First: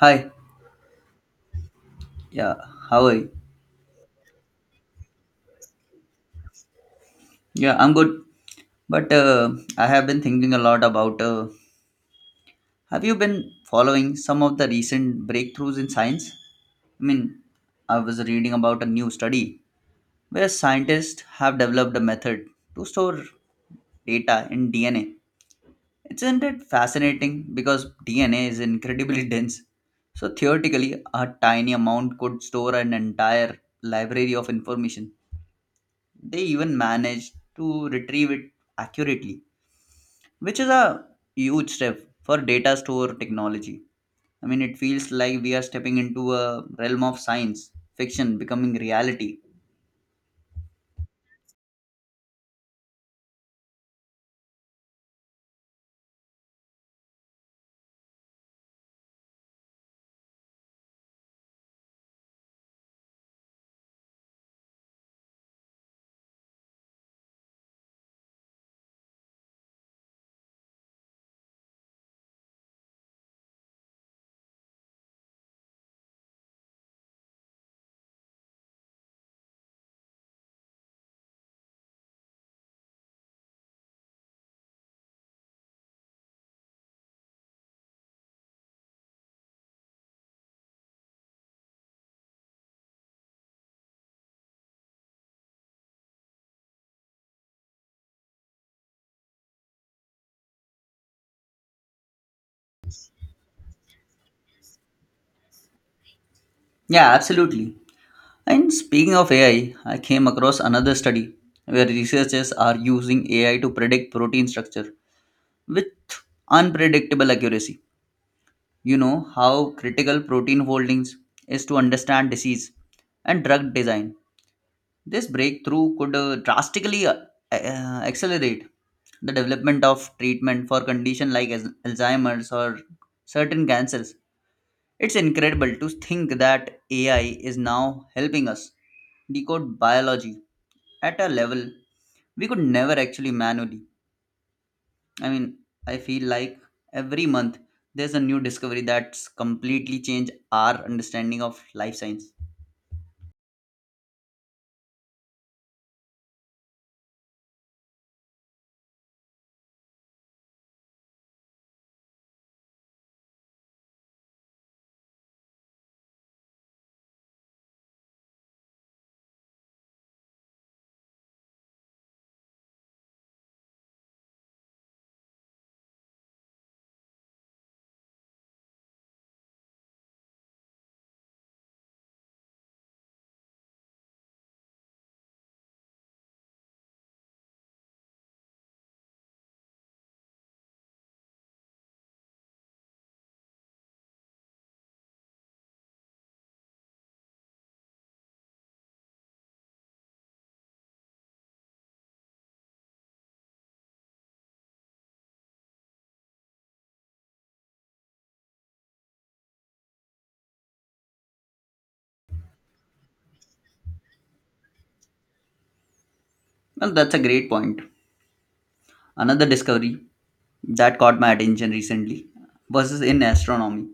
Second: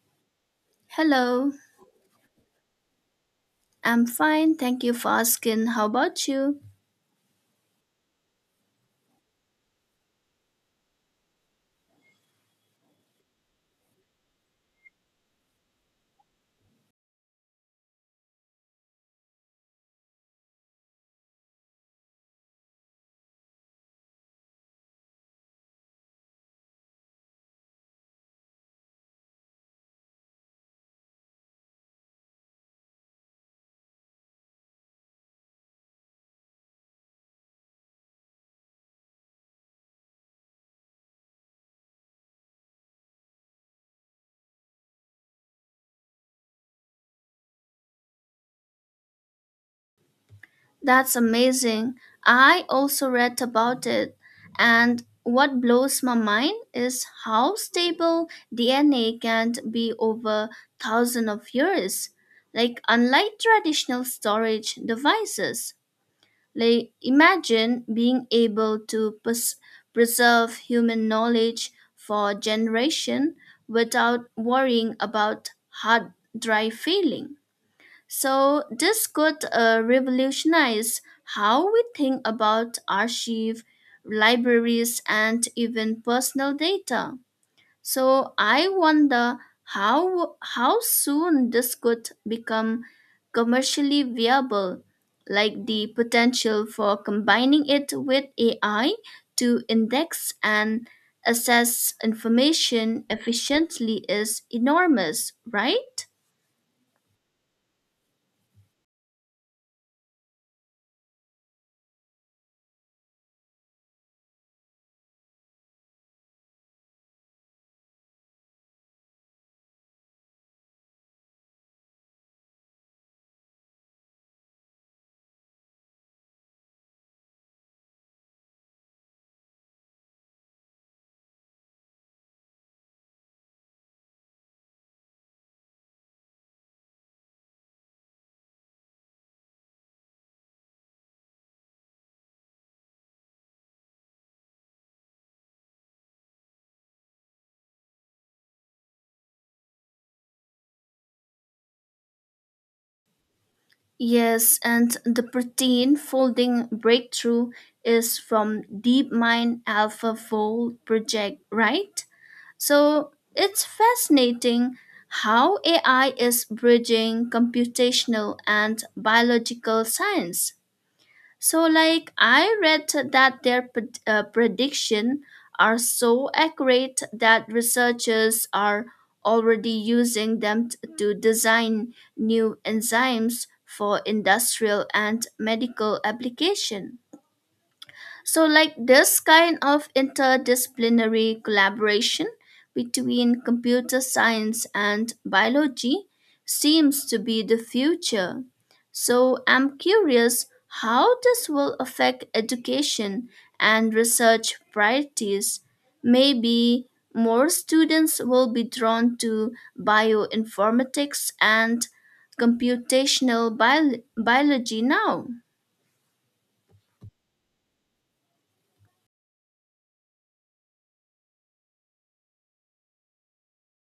Hi. Hello, Yeah. How are you? I'm fine. Thank you for asking. How about you? Yeah, I'm good. But I have been thinking a lot about. Have you been following some of the recent breakthroughs in science? I mean, I was reading about a new study where scientists have developed a method to store data in DNA. Isn't it fascinating? Because DNA is incredibly dense. So theoretically, a tiny amount could store an entire library of information. They even managed to retrieve it accurately, which is a huge step for data store technology. I mean, it feels like we are stepping into a realm of science fiction becoming reality. That's amazing. I also read about it. And what blows my mind is how stable DNA can be over thousands of years. Like, unlike traditional storage devices, like, imagine being able to preserve human knowledge for generation without worrying about hard drive failing. So this could revolutionize how we think about archive, libraries, and even personal data. So I wonder how soon this could become commercially viable, like the potential for combining it with AI to index and assess information efficiently is enormous, right? Yeah, absolutely. And speaking of AI, I came across another study where researchers are using AI to predict protein structure with unpredictable accuracy. You know how critical protein foldings is to understand disease and drug design. This breakthrough could drastically accelerate the development of treatment for conditions like Alzheimer's or certain cancers. It's incredible to think that AI is now helping us decode biology at a level we could never actually manually. I mean, I feel like every month there's a new discovery that's completely changed our understanding of life science. Yes, and the protein folding breakthrough is from DeepMind AlphaFold project, right? So it's fascinating how AI is bridging computational and biological science. So, like, I read that their prediction are so accurate that researchers are already using them to design new enzymes for industrial and medical application. So, like, this kind of interdisciplinary collaboration between computer science and biology seems to be the future. So, I'm curious how this will affect education and research priorities. Maybe more students will be drawn to bioinformatics and computational biology now. Well, that's a great point. Another discovery that caught my attention recently versus in astronomy.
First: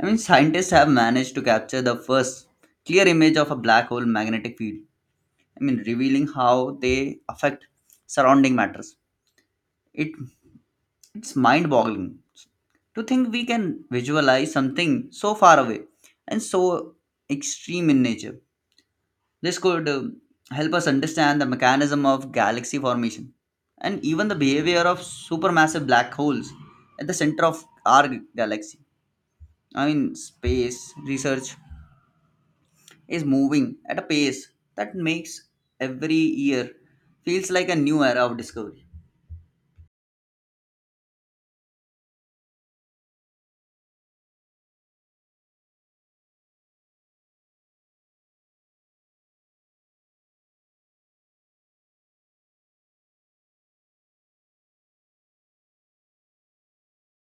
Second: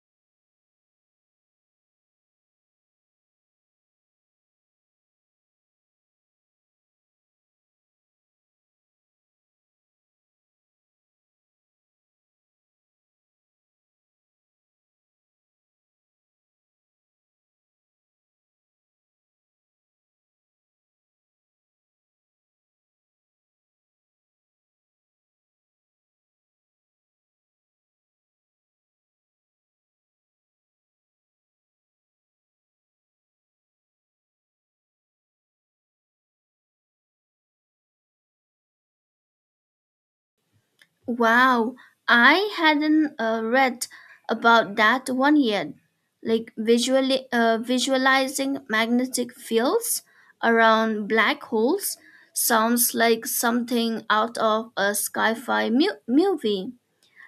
I mean, scientists have managed to capture the first clear image of a black hole magnetic field. I mean, revealing how they affect surrounding matters. It, it's mind boggling to think we can visualize something so far away and so extreme in nature. This could help us understand the mechanism of galaxy formation and even the behavior of supermassive black holes at the center of our galaxy. I mean, space research is moving at a pace that makes every year feels like a new era of discovery. Wow, I hadn't read about that one yet. Like visualizing magnetic fields around black holes sounds like something out of a sci-fi movie.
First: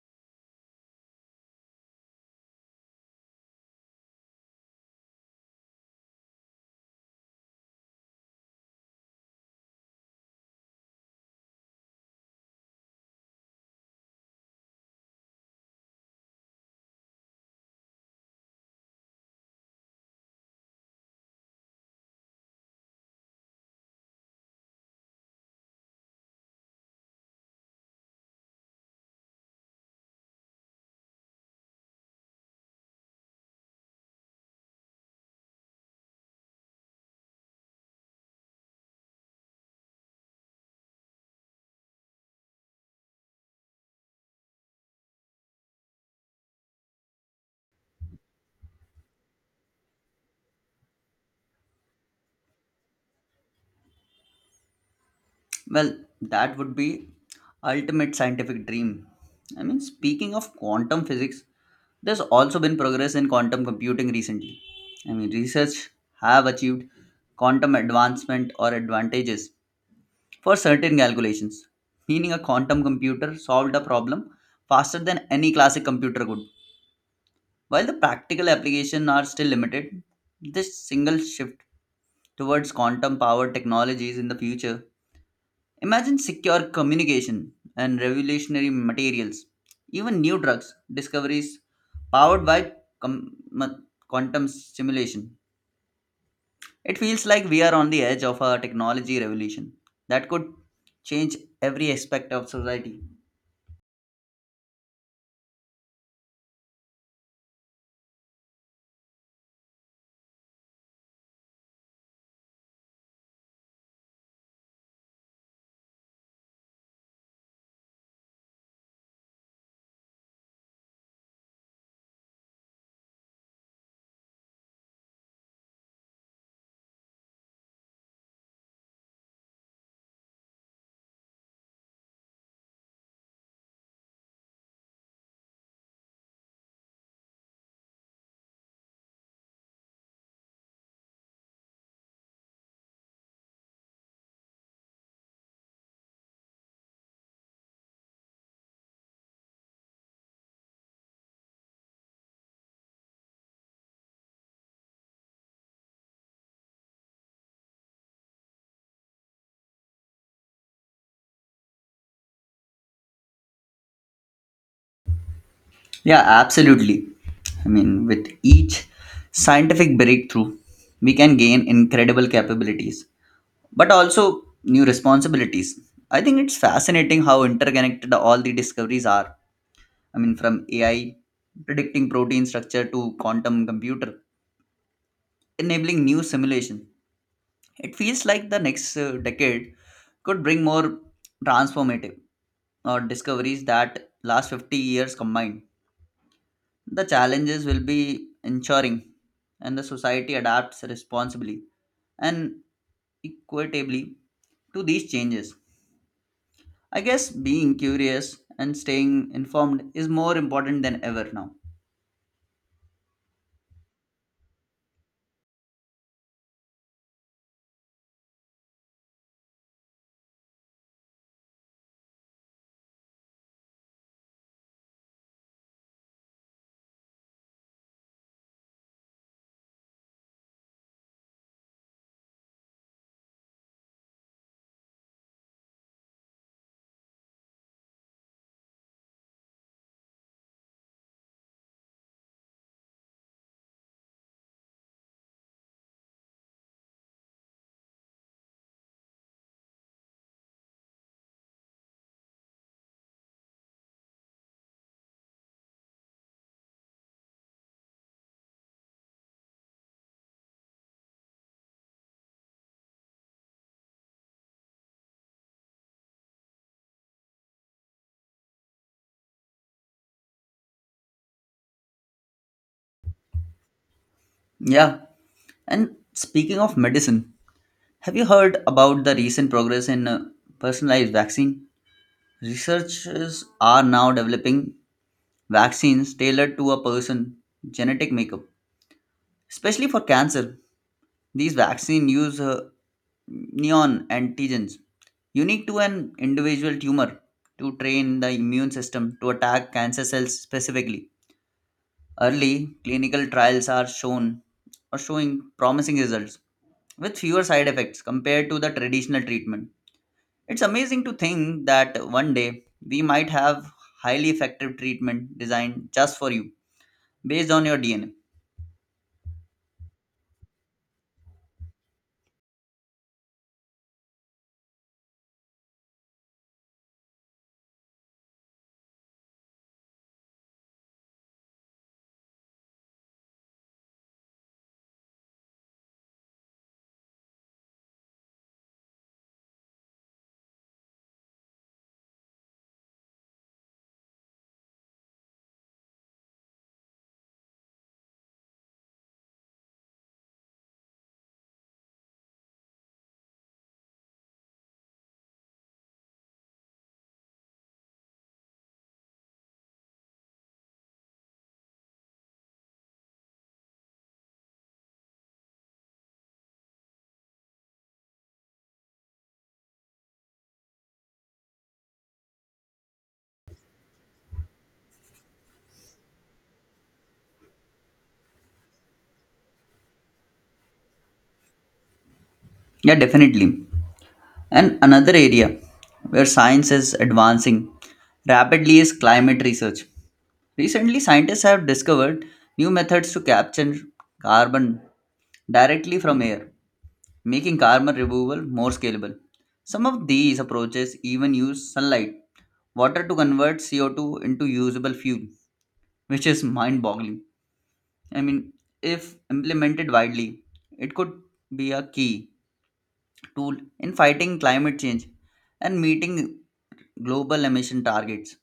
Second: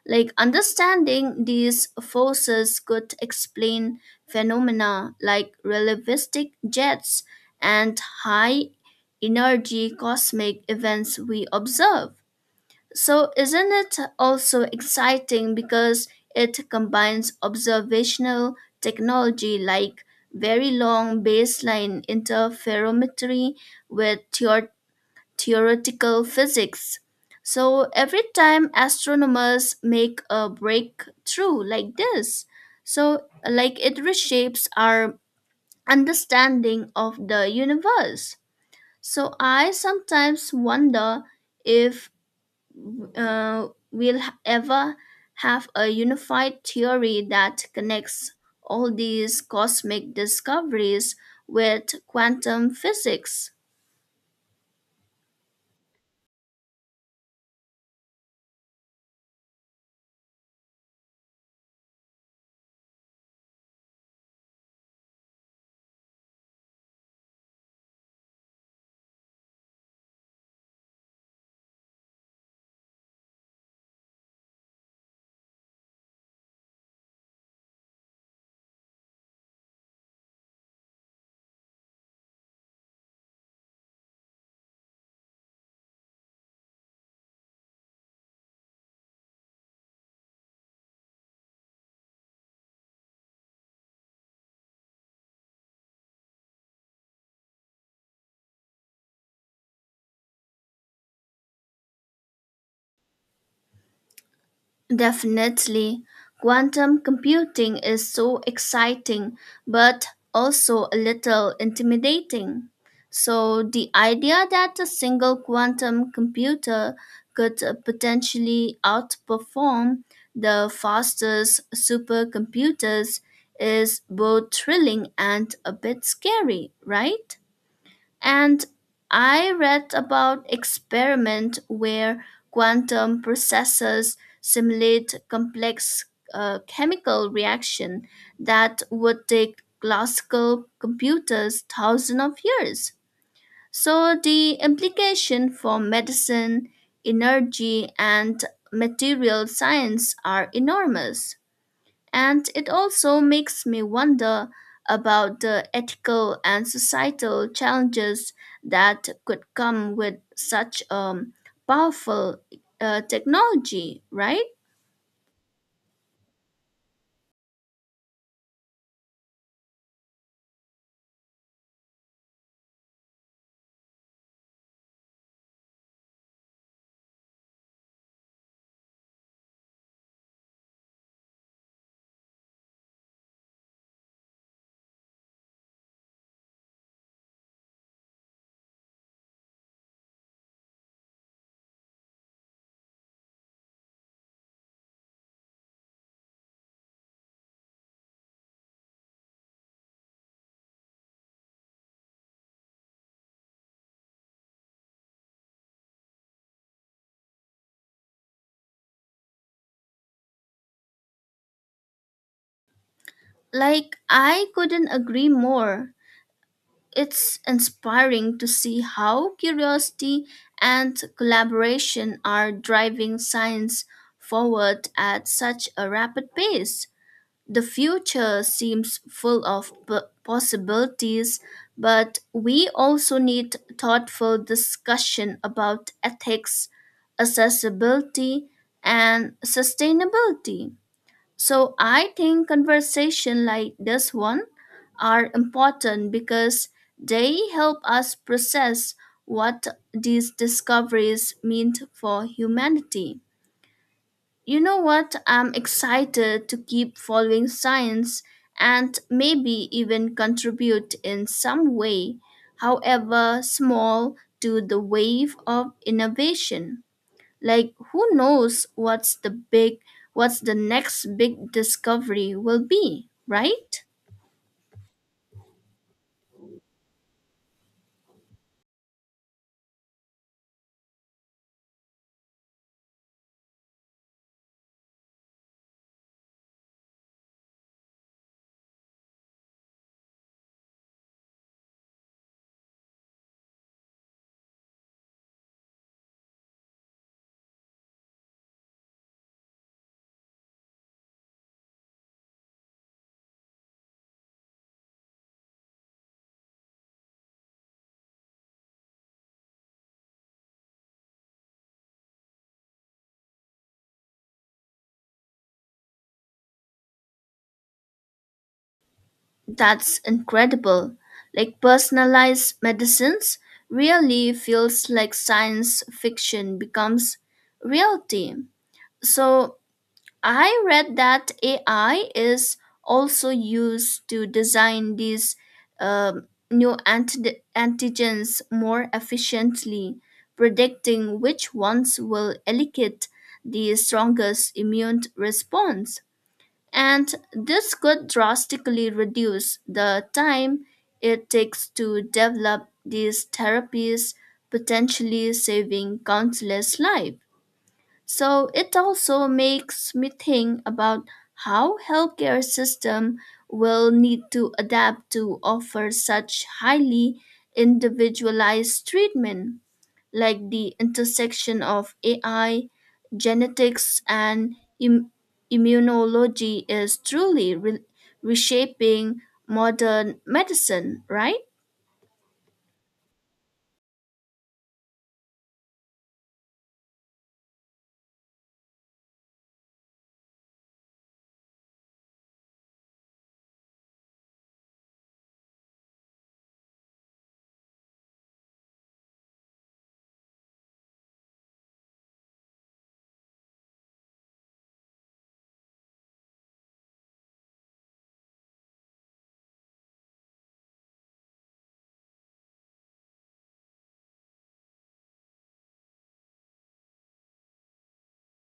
Like understanding these forces could explain phenomena like relativistic jets and high energy cosmic events we observe. So, isn't it also exciting because it combines observational technology like very long baseline interferometry with theoretical physics? So, every time astronomers make a breakthrough like this, so like it reshapes our understanding of the universe. So, I sometimes wonder if ever have a unified theory that connects all these cosmic discoveries with quantum physics. Well, that would be ultimate scientific dream. I mean, speaking of quantum physics, there's also been progress in quantum computing recently. I mean, research have achieved quantum advancement or advantages for certain calculations, meaning a quantum computer solved a problem faster than any classic computer could. While the practical applications are still limited, this single shift towards quantum powered technologies in the future. Imagine secure communication and revolutionary materials, even new drugs discoveries powered by com- ma- quantum simulation. It feels like we are on the edge of a technology revolution that could change every aspect of society. Definitely, quantum computing is so exciting but also a little intimidating. So, the idea that a single quantum computer could potentially outperform the fastest supercomputers is both thrilling and a bit scary, right? And I read about experiment where quantum processes simulate complex chemical reaction that would take classical computers thousands of years. So the implication for medicine, energy, and material science are enormous. And it also makes me wonder about the ethical and societal challenges that could come with such powerful technology, right? Yeah, absolutely. I mean, with each scientific breakthrough, we can gain incredible capabilities, but also new responsibilities. I think it's fascinating how interconnected all the discoveries are. I mean, from AI predicting protein structure to quantum computer enabling new simulation. It feels like the next decade could bring more transformative or discoveries that last 50 years combined. The challenges will be ensuring and the society adapts responsibly and equitably to these changes. I guess being curious and staying informed is more important than ever now. Like, I couldn't agree more. It's inspiring to see how curiosity and collaboration are driving science forward at such a rapid pace. The future seems full of possibilities, but we also need thoughtful discussion about ethics, accessibility, and sustainability. So I think conversation like this one are important because they help us process what these discoveries mean for humanity. You know what? I'm excited to keep following science and maybe even contribute in some way, however small, to the wave of innovation. Like, who knows what's the next big discovery will be, right? Yeah, and speaking of medicine, have you heard about the recent progress in personalized vaccine? Researchers are now developing vaccines tailored to a person's genetic makeup, especially for cancer. These vaccines use neon antigens unique to an individual tumor to train the immune system to attack cancer cells specifically. Early clinical trials are shown Are showing promising results with fewer side effects compared to the traditional treatment. It's amazing to think that one day we might have highly effective treatment designed just for you based on your DNA. That's incredible. Like personalized medicines really feels like science fiction becomes reality. So I read that AI is also used to design these new antigens more efficiently, predicting which ones will elicit the strongest immune response. And this could drastically reduce the time it takes to develop these therapies, potentially saving countless lives. So it also makes me think about how healthcare system will need to adapt to offer such highly individualized treatment, like the intersection of AI, genetics, and immunology is truly reshaping modern medicine, right? Yeah, definitely. And another area where science is advancing rapidly is climate research. Recently, scientists have discovered new methods to capture carbon directly from air, making carbon removal more scalable. Some of these approaches even use sunlight, water to convert CO2 into usable fuel, which is mind boggling. I mean, if implemented widely, it could be a key tool in fighting climate change and meeting global emission targets.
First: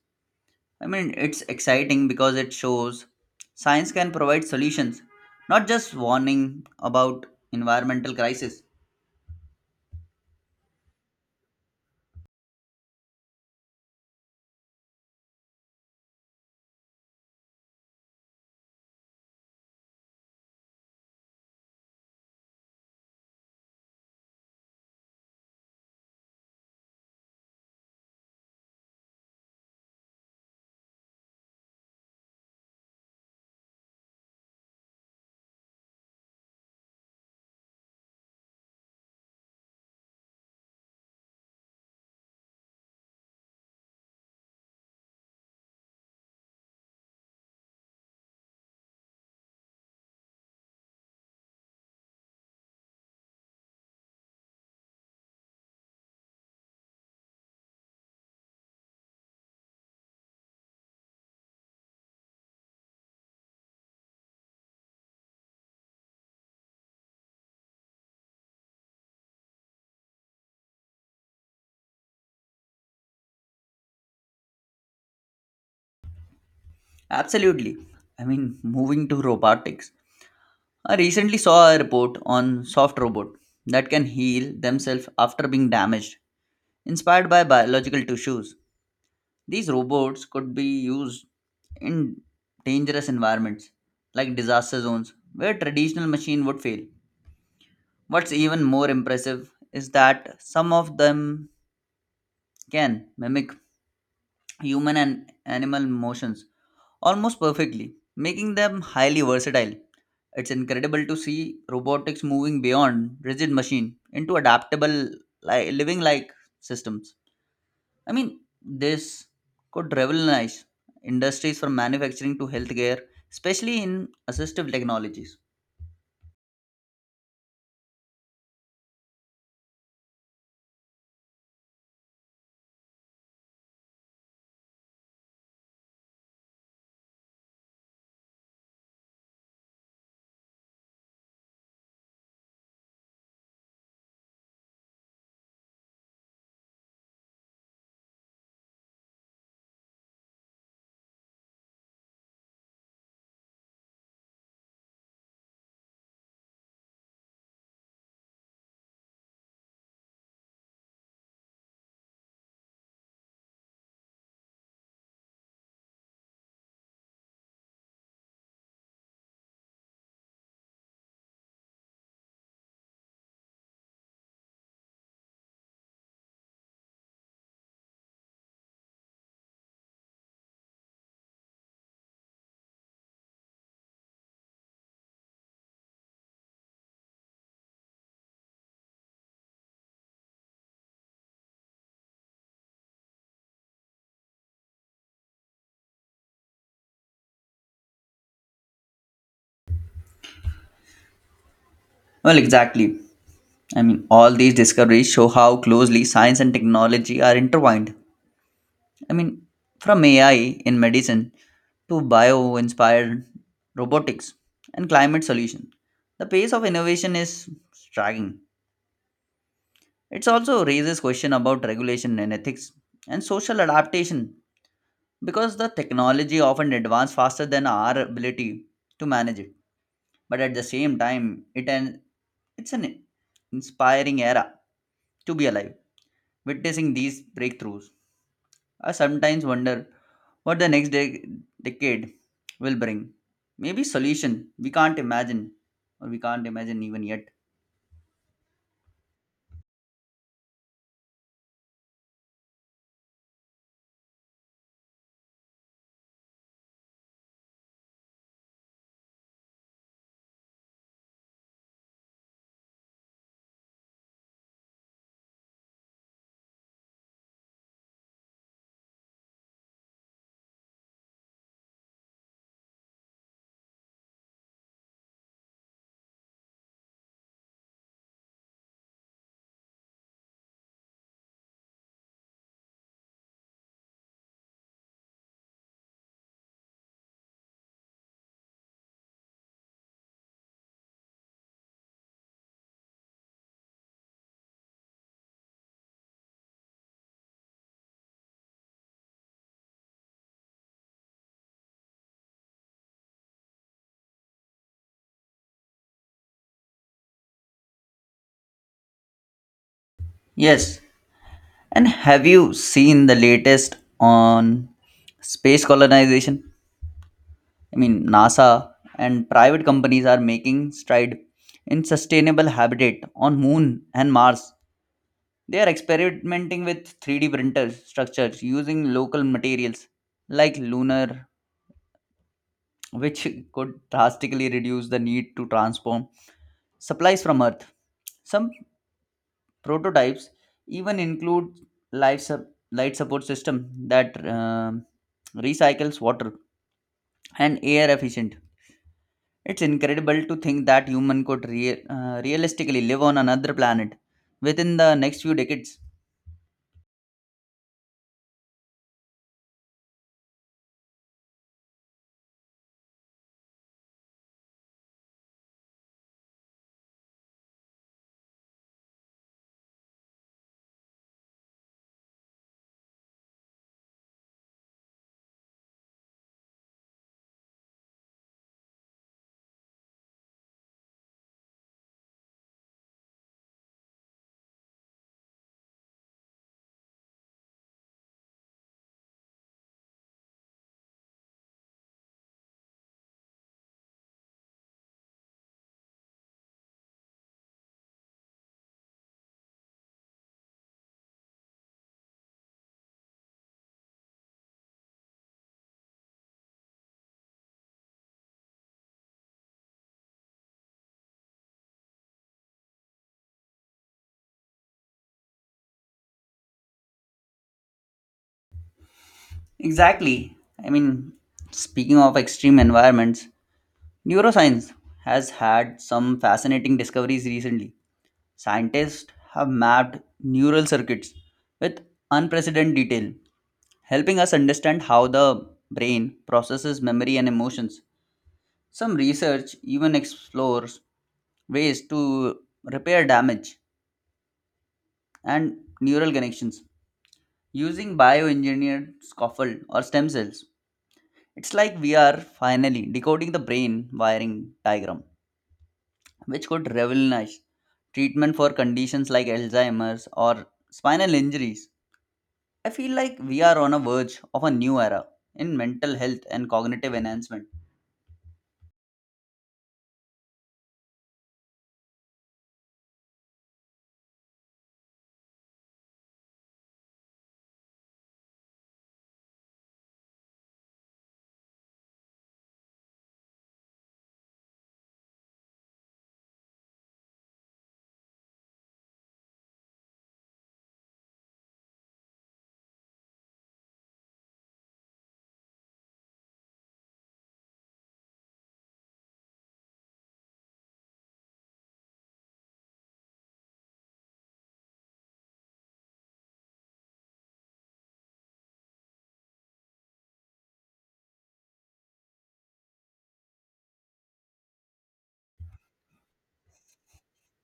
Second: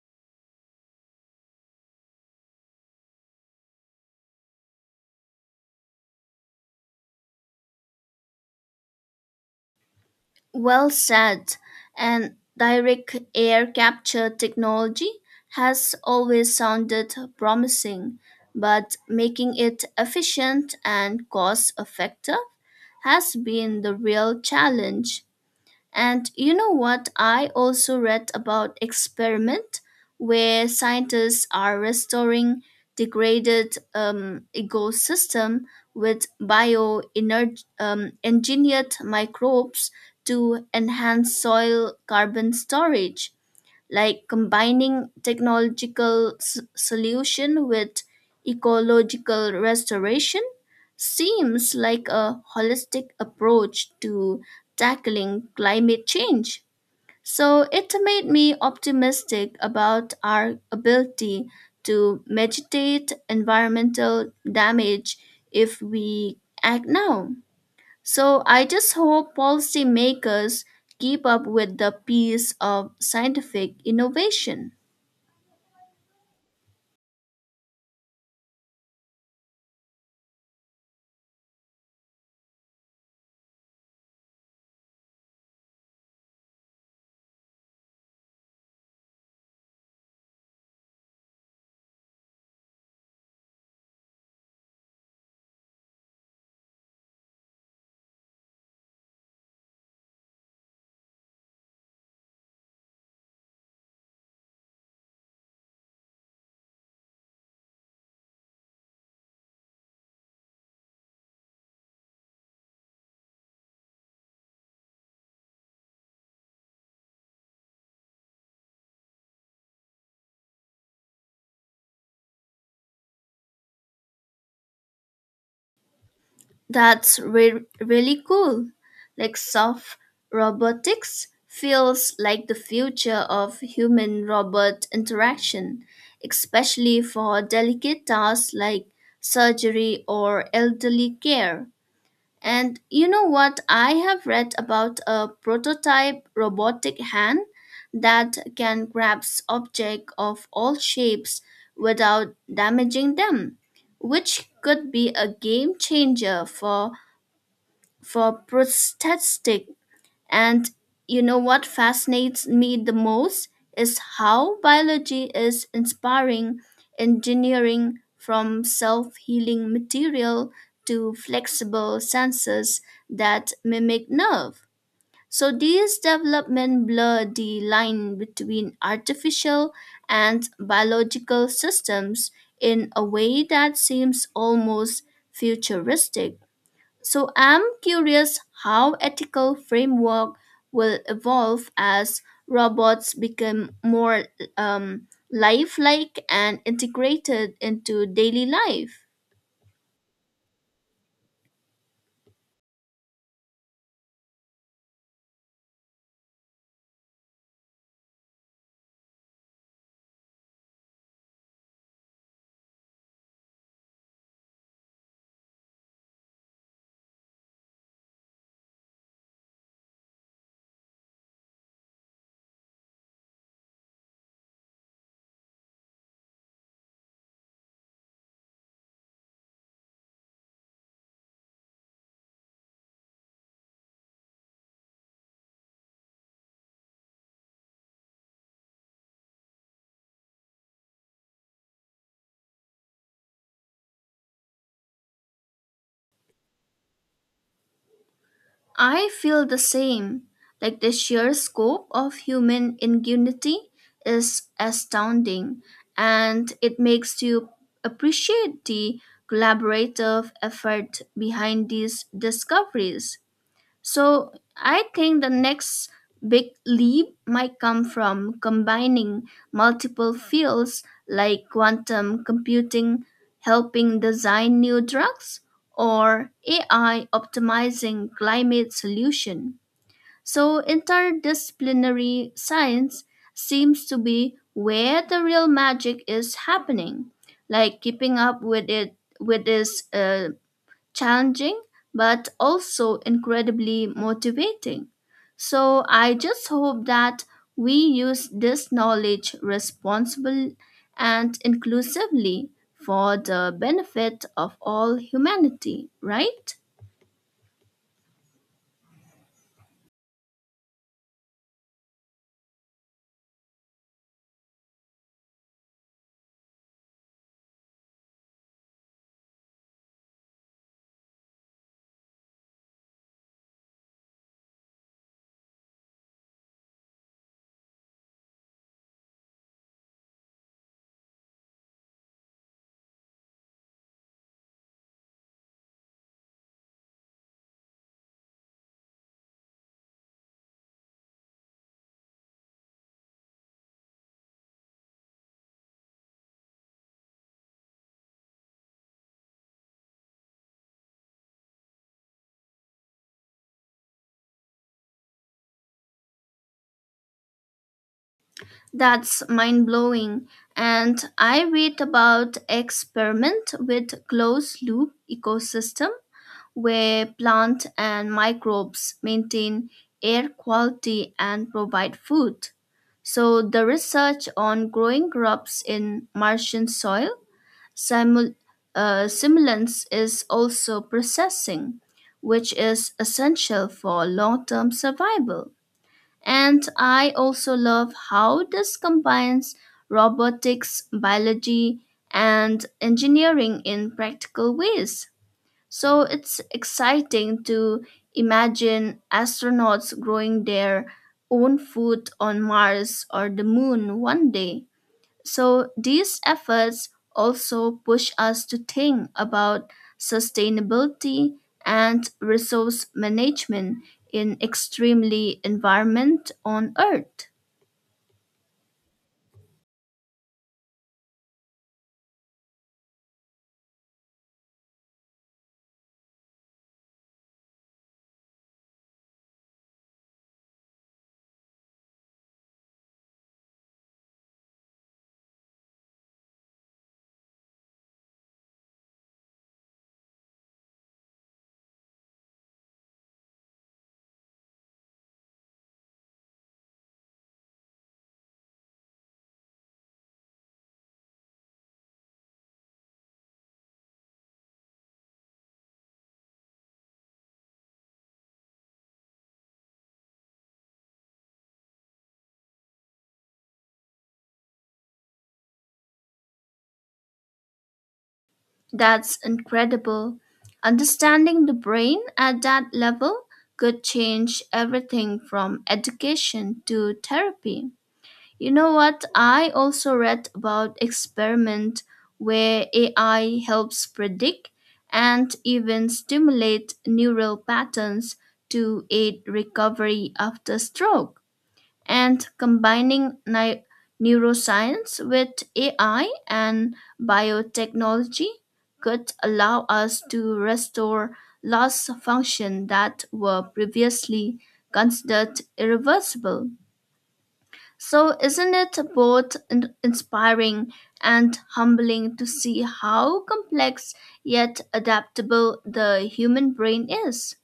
I mean, it's exciting because it shows science can provide solutions, not just warning about environmental crisis. Well said. And direct air capture technology has always sounded promising, but making it efficient and cost effective has been the real challenge. And you know what? I also read about experiment where scientists are restoring degraded ecosystem with bio engineered microbes to enhance soil carbon storage, like combining technological solution with ecological restoration seems like a holistic approach to tackling climate change. So it made me optimistic about our ability to mitigate environmental damage if we act now. So I just hope policymakers keep up with the pace of scientific innovation. Absolutely. I mean, moving to robotics. I recently saw a report on soft robot that can heal themselves after being damaged, inspired by biological tissues. These robots could be used in dangerous environments like disaster zones where traditional machine would fail. What's even more impressive is that some of them can mimic human and animal motions almost perfectly, making them highly versatile. It's incredible to see robotics moving beyond rigid machine into adaptable living like systems. I mean, this could revolutionize industries from manufacturing to healthcare, especially in assistive technologies. That's really cool. Like soft robotics feels like the future of human robot interaction, especially for delicate tasks like surgery or elderly care. And you know what? I have read about a prototype robotic hand that can grasp objects of all shapes without damaging them, which could be a game changer for prosthetic. And you know what fascinates me the most is how biology is inspiring engineering, from self healing material to flexible sensors that mimic nerve. So these developments blur the line between artificial and biological systems in a way that seems almost futuristic. So I'm curious how ethical framework will evolve as robots become more lifelike and integrated into daily life. Well, exactly. I mean, all these discoveries show how closely science and technology are intertwined. I mean, from AI in medicine to bio inspired robotics and climate solution, the pace of innovation is striking. It also raises question about regulation and ethics and social adaptation because the technology often advanced faster than our ability to manage it. But at the same time, it an it's an inspiring era to be alive witnessing these breakthroughs. I sometimes wonder what the next decade will bring. Maybe solution we can't imagine, or we can't imagine even yet. I feel the same. Like the sheer scope of human ingenuity is astounding, and it makes you appreciate the collaborative effort behind these discoveries. So I think the next big leap might come from combining multiple fields like quantum computing helping design new drugs or AI optimizing climate solution. So interdisciplinary science seems to be where the real magic is happening, like keeping up with it with its challenging but also incredibly motivating. So I just hope that we use this knowledge responsibly and inclusively for the benefit of all humanity, right? Yes, and have you seen the latest on space colonization. I mean, NASA and private companies are making stride in sustainable habitat on Moon and Mars. They are experimenting with 3D printer structures using local materials like lunar, which could drastically reduce the need to transform supplies from Earth. Some prototypes even include light support system that recycles water and air efficient. It's incredible to think that human could realistically live on another planet within the next few decades. That's mind blowing. And I read about experiment with closed loop ecosystem where plant and microbes maintain air quality and provide food. So the research on growing crops in Martian soil simul- simulants is also processing, which is essential for long-term survival. And I also love how this combines robotics, biology, and engineering in practical ways. So it's exciting to imagine astronauts growing their own food on Mars or the moon one day. So these efforts also push us to think about sustainability and resource management in extremely environment on earth. Exactly. I mean, speaking of extreme environments, neuroscience has had some fascinating discoveries recently. Scientists have mapped neural circuits with unprecedented detail, helping us understand how the brain processes memory and emotions. Some research even explores ways to repair damage and neural connections using bioengineered scaffold or stem cells. It's like we are finally decoding the brain wiring diagram, which could revolutionize treatment for conditions like Alzheimer's or spinal injuries. I feel like we are on a verge of a new era in mental health and cognitive enhancement. That's incredible. Understanding the brain at that level could change everything from education to therapy. You know what? I also read about experiment where AI helps predict and even stimulate neural patterns to aid recovery after stroke. And combining neuroscience with AI and biotechnology could allow us to restore lost function that were previously considered irreversible. So, isn't it both inspiring and humbling to see how complex yet adaptable the human brain is?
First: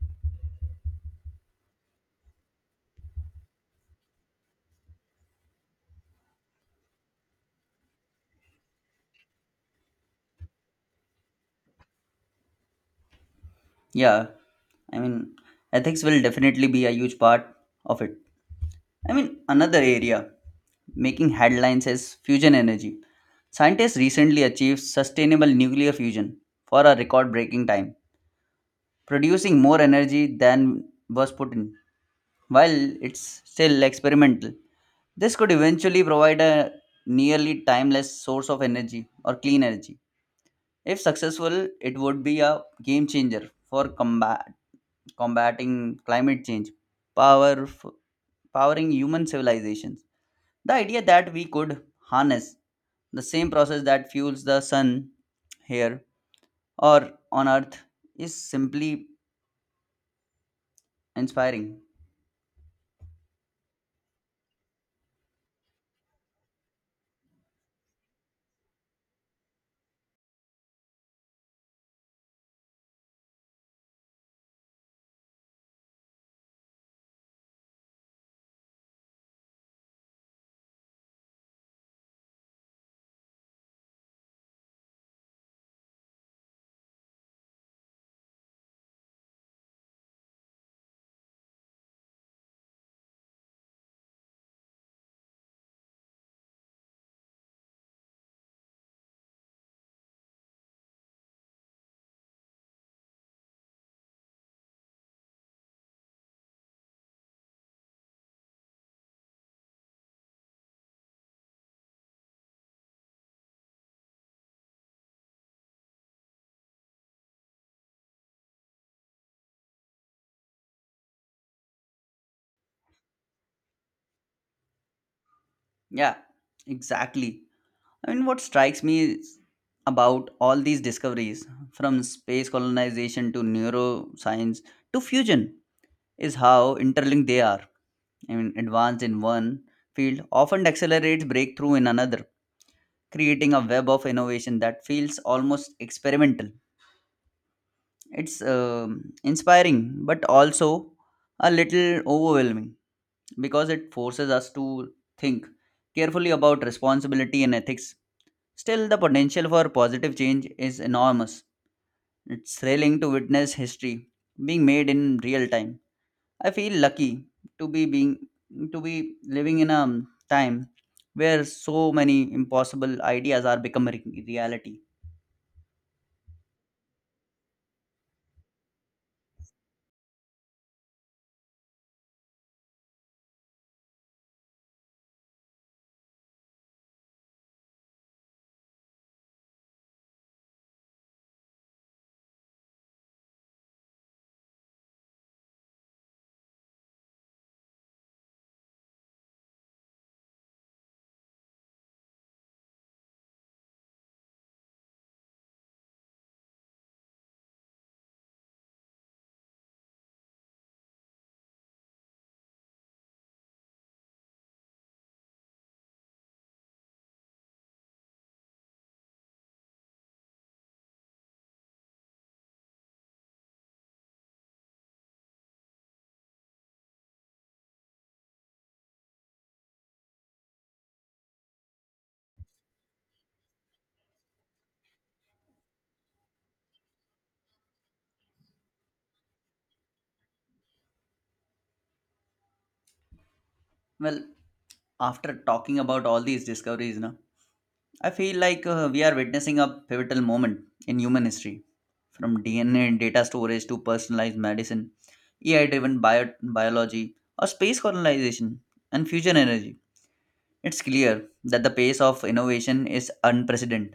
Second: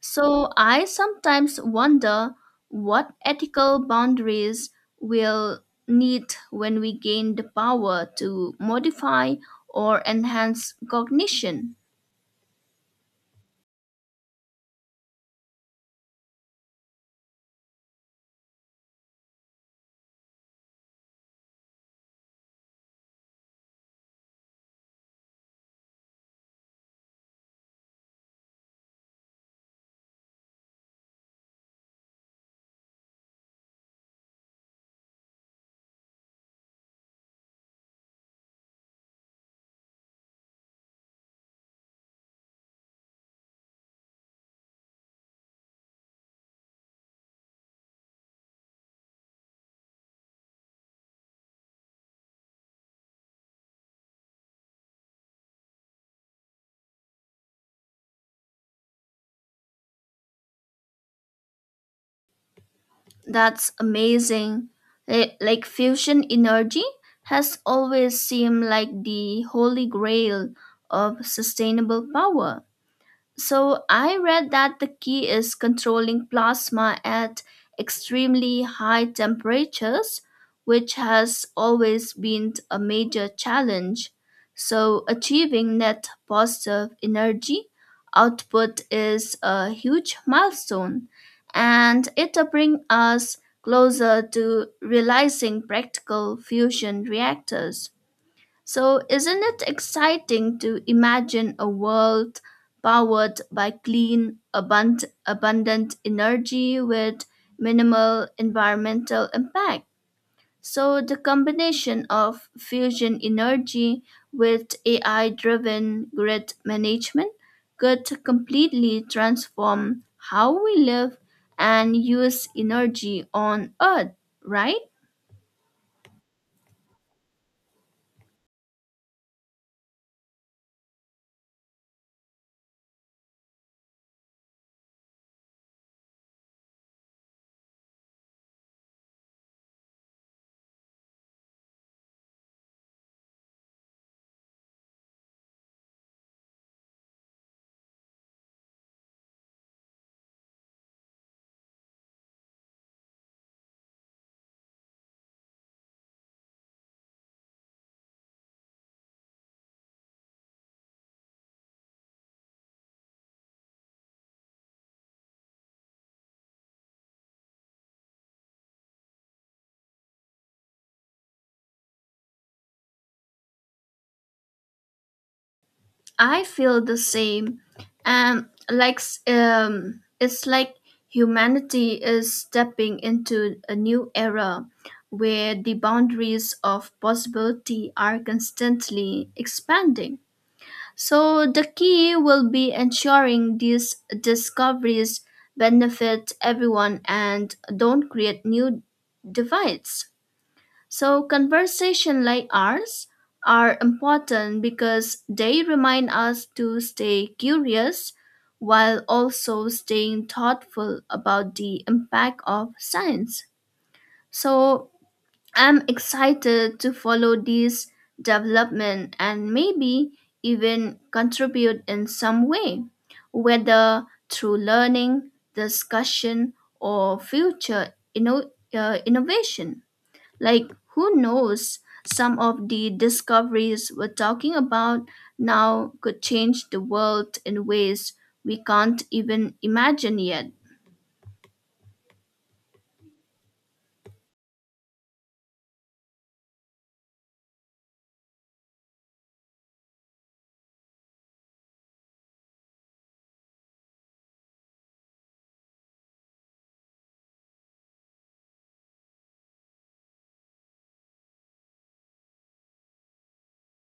So, I sometimes wonder what ethical boundaries we'll need when we gain the power to modify or enhance cognition. Yeah, I mean, ethics will definitely be a huge part of it. I mean, another area making headlines is fusion energy. Scientists recently achieved sustainable nuclear fusion for a record breaking time, producing more energy than was put in. While it's still experimental, this could eventually provide a nearly timeless source of energy or clean energy. If successful, it would be a game changer for combating climate change, power, powering human civilizations. The idea that we could harness the same process that fuels the sun here or on earth is simply inspiring. That's amazing. Like fusion energy has always seemed like the holy grail of sustainable power. So I read that the key is controlling plasma at extremely high temperatures, which has always been a major challenge. So achieving net positive energy output is a huge milestone, and it brings us closer to realizing practical fusion reactors. So, isn't it exciting to imagine a world powered by clean, abundant energy with minimal environmental impact? So, the combination of fusion energy with AI driven grid management could completely transform how we live and use energy on Earth, right? Yeah, exactly. I mean, what strikes me is about all these discoveries from space colonization to neuroscience to fusion is how interlinked they are. I mean, advance in one field often accelerates breakthrough in another, creating a web of innovation that feels almost experimental. It's inspiring, but also a little overwhelming because it forces us to think carefully about responsibility and ethics. Still, the potential for positive change is enormous. It's thrilling to witness history being made in real time. I feel lucky to be being to be living in a time where so many impossible ideas are becoming reality. I feel the same. And it's like humanity is stepping into a new era where the boundaries of possibility are constantly expanding. So the key will be ensuring these discoveries benefit everyone and don't create new divides. So, conversations like ours are important because they remind us to stay curious while also staying thoughtful about the impact of science. So, I'm excited to follow this development and maybe even contribute in some way, whether through learning, discussion, or future innovation. Like, who knows? Some of the discoveries we're talking about now could change the world in ways we can't even imagine yet. Well, after talking about all these discoveries, no? I feel like we are witnessing a pivotal moment in human history from DNA and data storage to personalized medicine, AI driven biology, or space colonization and fusion energy. It's clear that the pace of innovation is unprecedented.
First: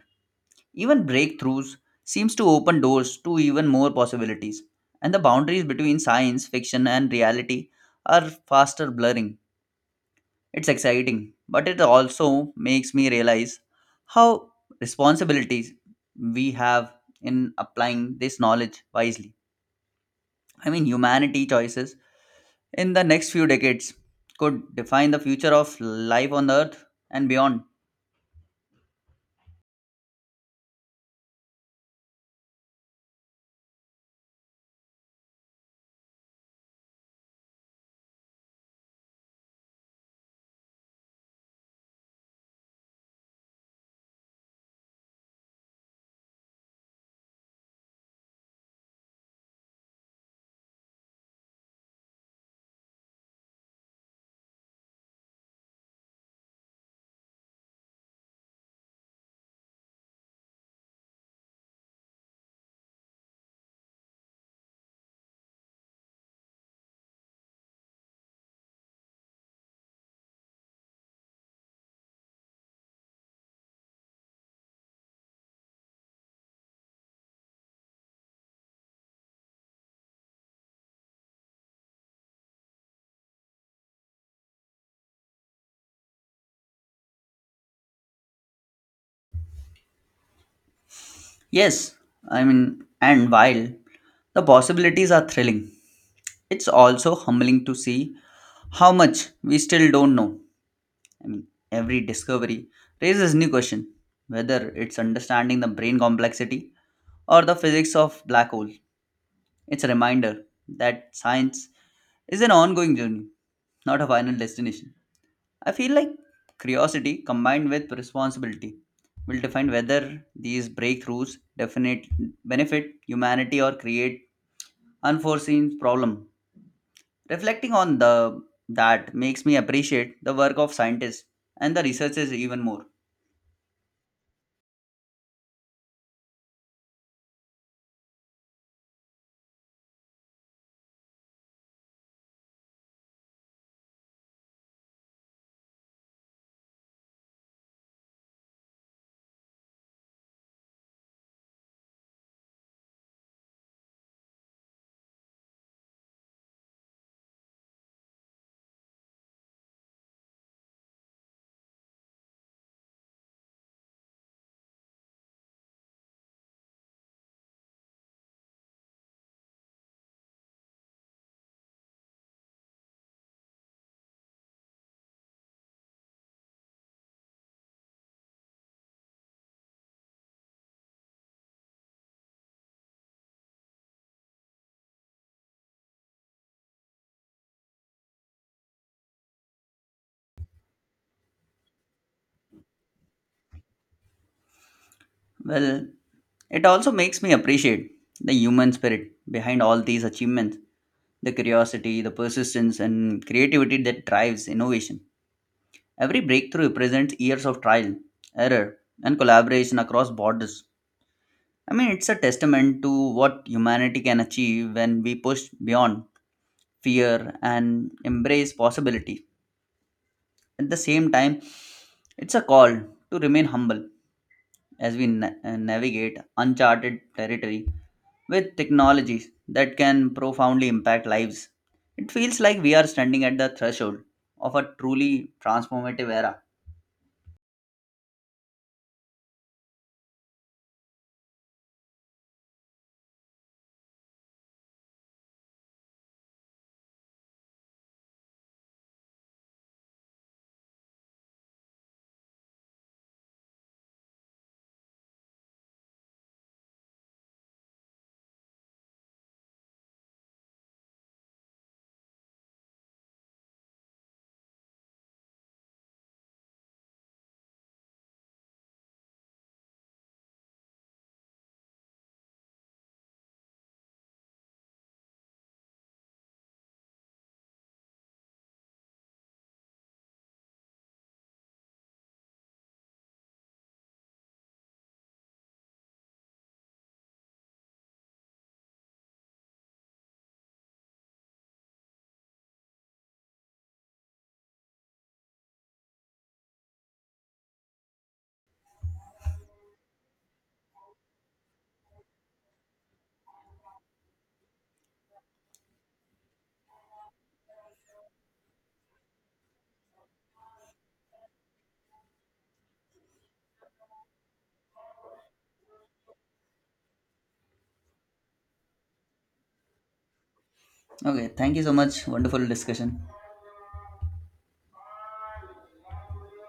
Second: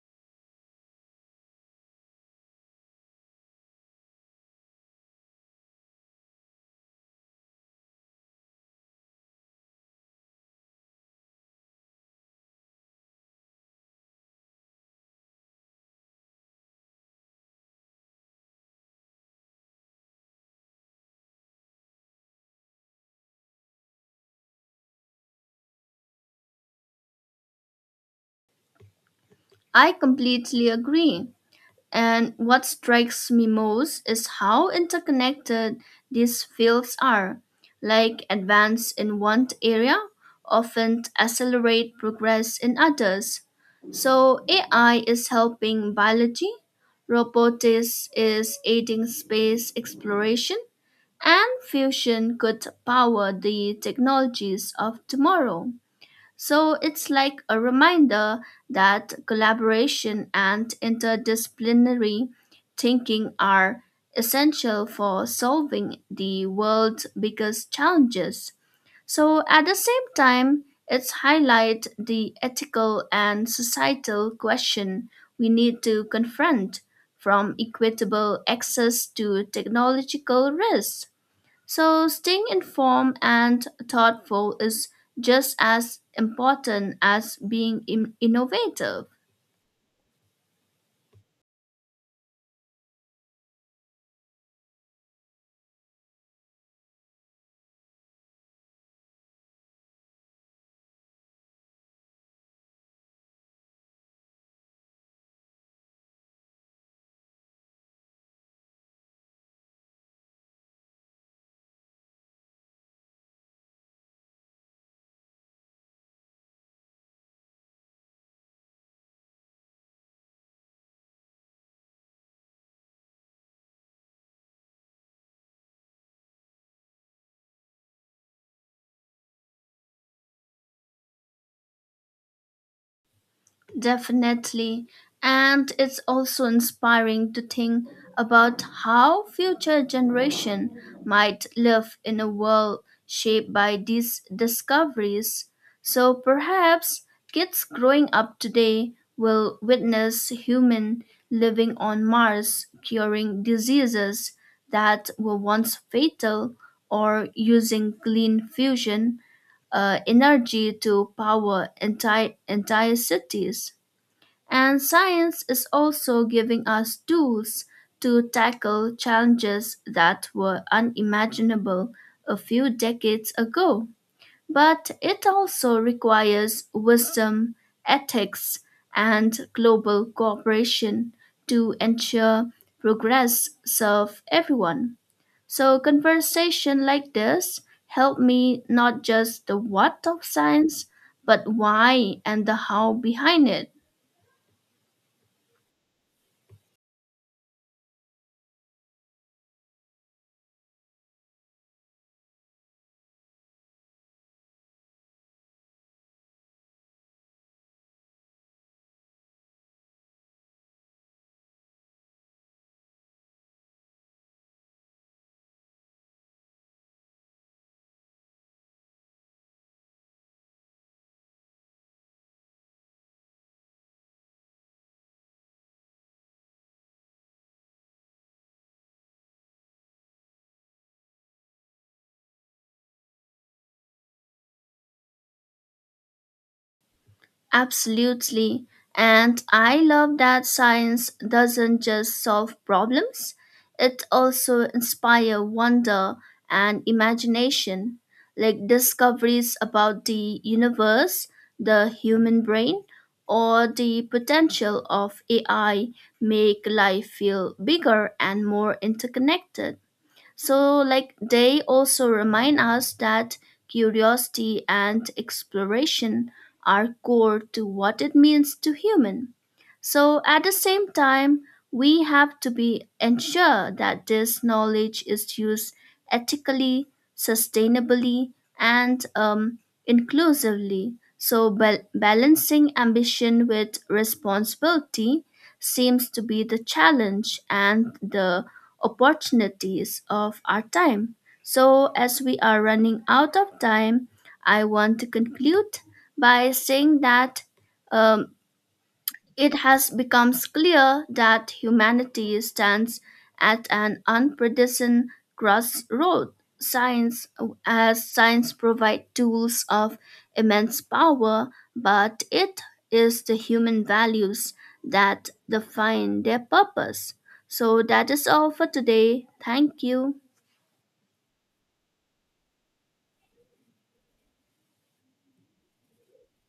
Even breakthroughs seems to open doors to even more possibilities, and the boundaries between science fiction and reality are faster blurring. It's exciting, but it also makes me realize how responsibilities we have in applying this knowledge wisely. I mean, humanity choices in the next few decades could define the future of life on Earth and beyond. I completely agree. And what strikes me most is how interconnected these fields are. Like advance in one area often accelerate progress in others. So AI is helping biology, robotics is aiding space exploration, and fusion could power the technologies of tomorrow. So it's like a reminder that collaboration and interdisciplinary thinking are essential for solving the world's biggest challenges. So at the same time, it's highlight the ethical and societal question we need to confront from equitable access to technological risks. So, staying informed and thoughtful is just as important as being innovative. Yes, I mean, and while the possibilities are thrilling, it's also humbling to see how much we still don't know. I mean, every discovery raises new question, whether it's understanding the brain complexity or the physics of black holes. It's a reminder that science is an ongoing journey, not a final destination. I feel like curiosity combined with responsibility will define whether these breakthroughs definite benefit humanity or create unforeseen problem. Reflecting on the that makes me appreciate the work of scientists and the researchers even more. Definitely. And it's also inspiring to think about how future generation might live in a world shaped by these discoveries. So perhaps kids growing up today will witness human living on Mars curing diseases that were once fatal or using clean fusion energy to power entire cities. And science is also giving us tools to tackle challenges that were unimaginable a few decades ago. But it also requires wisdom, ethics, and global cooperation to ensure progress serves everyone. So conversation like this help me not just the what of science, but why and the how behind it. Well, it also makes me appreciate the human spirit behind all these achievements the curiosity, the persistence, and creativity that drives innovation. Every breakthrough represents years of trial, error, and collaboration across borders. I mean, it's a testament to what humanity can achieve when we push beyond fear and embrace possibility. At the same time, it's a call to remain humble as we navigate uncharted territory with technologies that can profoundly impact lives. It feels like we are standing at the threshold of a truly transformative era. Absolutely. And I love that science doesn't just solve problems, it also inspires wonder and imagination, like discoveries about the universe, the human brain, or the potential of AI make life feel bigger and more interconnected. So, like, they also remind us that curiosity and exploration are core to what it means to human. So, at the same time, we have to be ensure that this knowledge is used ethically, sustainably, and inclusively. So, balancing ambition with responsibility seems to be the challenge and the opportunities of our time. So, as we are running out of time, I want to conclude by saying that um, it has become clear that humanity stands at an unprecedented crossroad. Science, as science provides tools of immense power, but it is the human values that define their purpose. So that is all for today. Thank you. Okay, thank you so much. Wonderful discussion.